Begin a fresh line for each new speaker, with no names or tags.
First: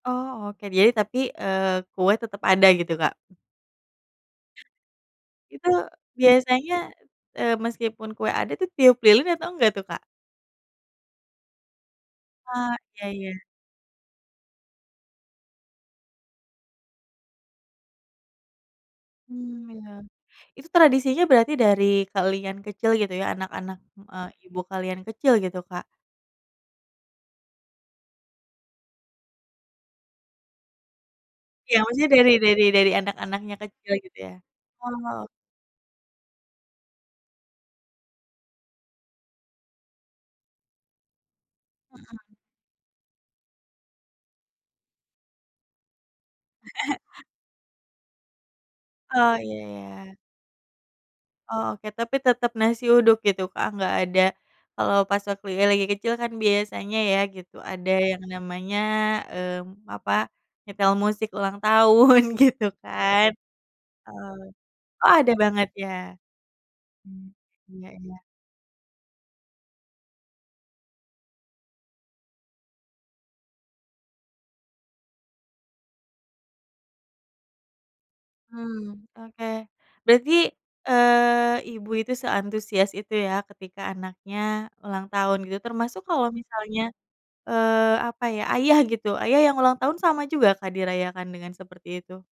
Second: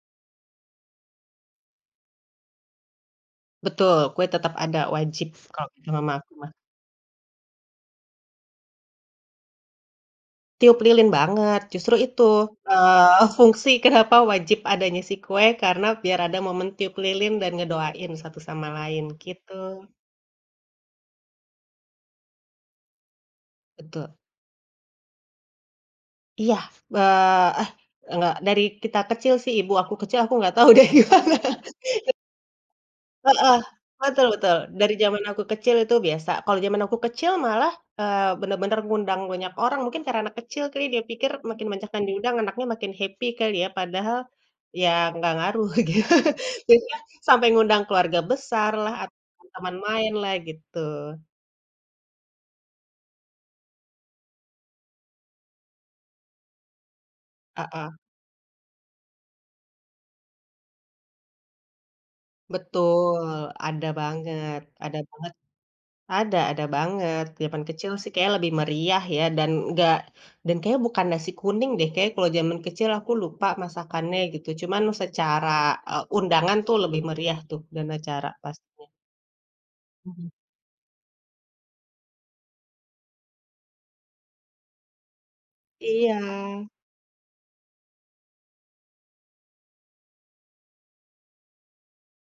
Oh oke, jadi tapi, eee, kue tetep ada gitu, Kak?
Betul, kue tetap ada wajib kalau
Itu
kata Mama aku mah.
biasanya, eee, meskipun kue ada itu tiup lilin atau nggak tuh, Kak?
Tiup lilin banget, justru itu,
Ah ya
eee,
ya.
fungsi kenapa wajib adanya si kue karena biar ada momen tiup lilin dan ngedoain satu sama lain, gitu.
Hmm, ya, itu tradisinya berarti dari kalian kecil gitu ya anak-anak,
Betul.
eee, ibu kalian kecil gitu, Kak?
Iya eee, eh nggak, dari kita kecil sih, ibu aku kecil, aku nggak tahu deh gimana.
Iya maksudnya dari dari dari
Heeh,
anak-anaknya kecil gitu
betul
ya?
betul, dari zaman
Oh.
aku kecil itu biasa. Kalau zaman aku kecil malah, eee, bener-bener mengundang banyak orang mungkin karena anak kecil kali dia pikir makin banyak yang diundang
Mhm.
anaknya makin happy kali ya, padahal ya nggak ngaruh gitu, jadi ya sampai mengundang keluarga besar lah
Oh
atau
iya
teman main
iya.
lah, gitu.
Oh oke, tapi tetep nasi uduk gitu, Kak, gak ada kalau pas waktu ya lagi kecil kan biasanya ya gitu,
Heeh.
ada yang namanya eee, apa, nyetel musik ulang tahun gitu
Betul,
kan.
ada
Eee,
banget ada
oh ada
banget.
banget ya.
Ada ada banget,
Hmm,
zaman
Iya
kecil sih
iya.
kayaknya lebih meriah ya dan ngga dan kayaknya bukan nasi kuning deh, kayaknya kalo zaman kecil aku lupa masakannya gitu cuman secara, eee, undangan tuh lebih meriah tuh dan acara pastinya.
Hmm oke.
[unintelligible]
Berarti, eee, ibu itu seantusias itu ya ketika anaknya ulang tahun gitu termasuk kalau
Iya.
misalnya eee, apa ya, ayah gitu, ayah yang ulang tahun sama juga, Kak, dirayakan dengan seperti itu?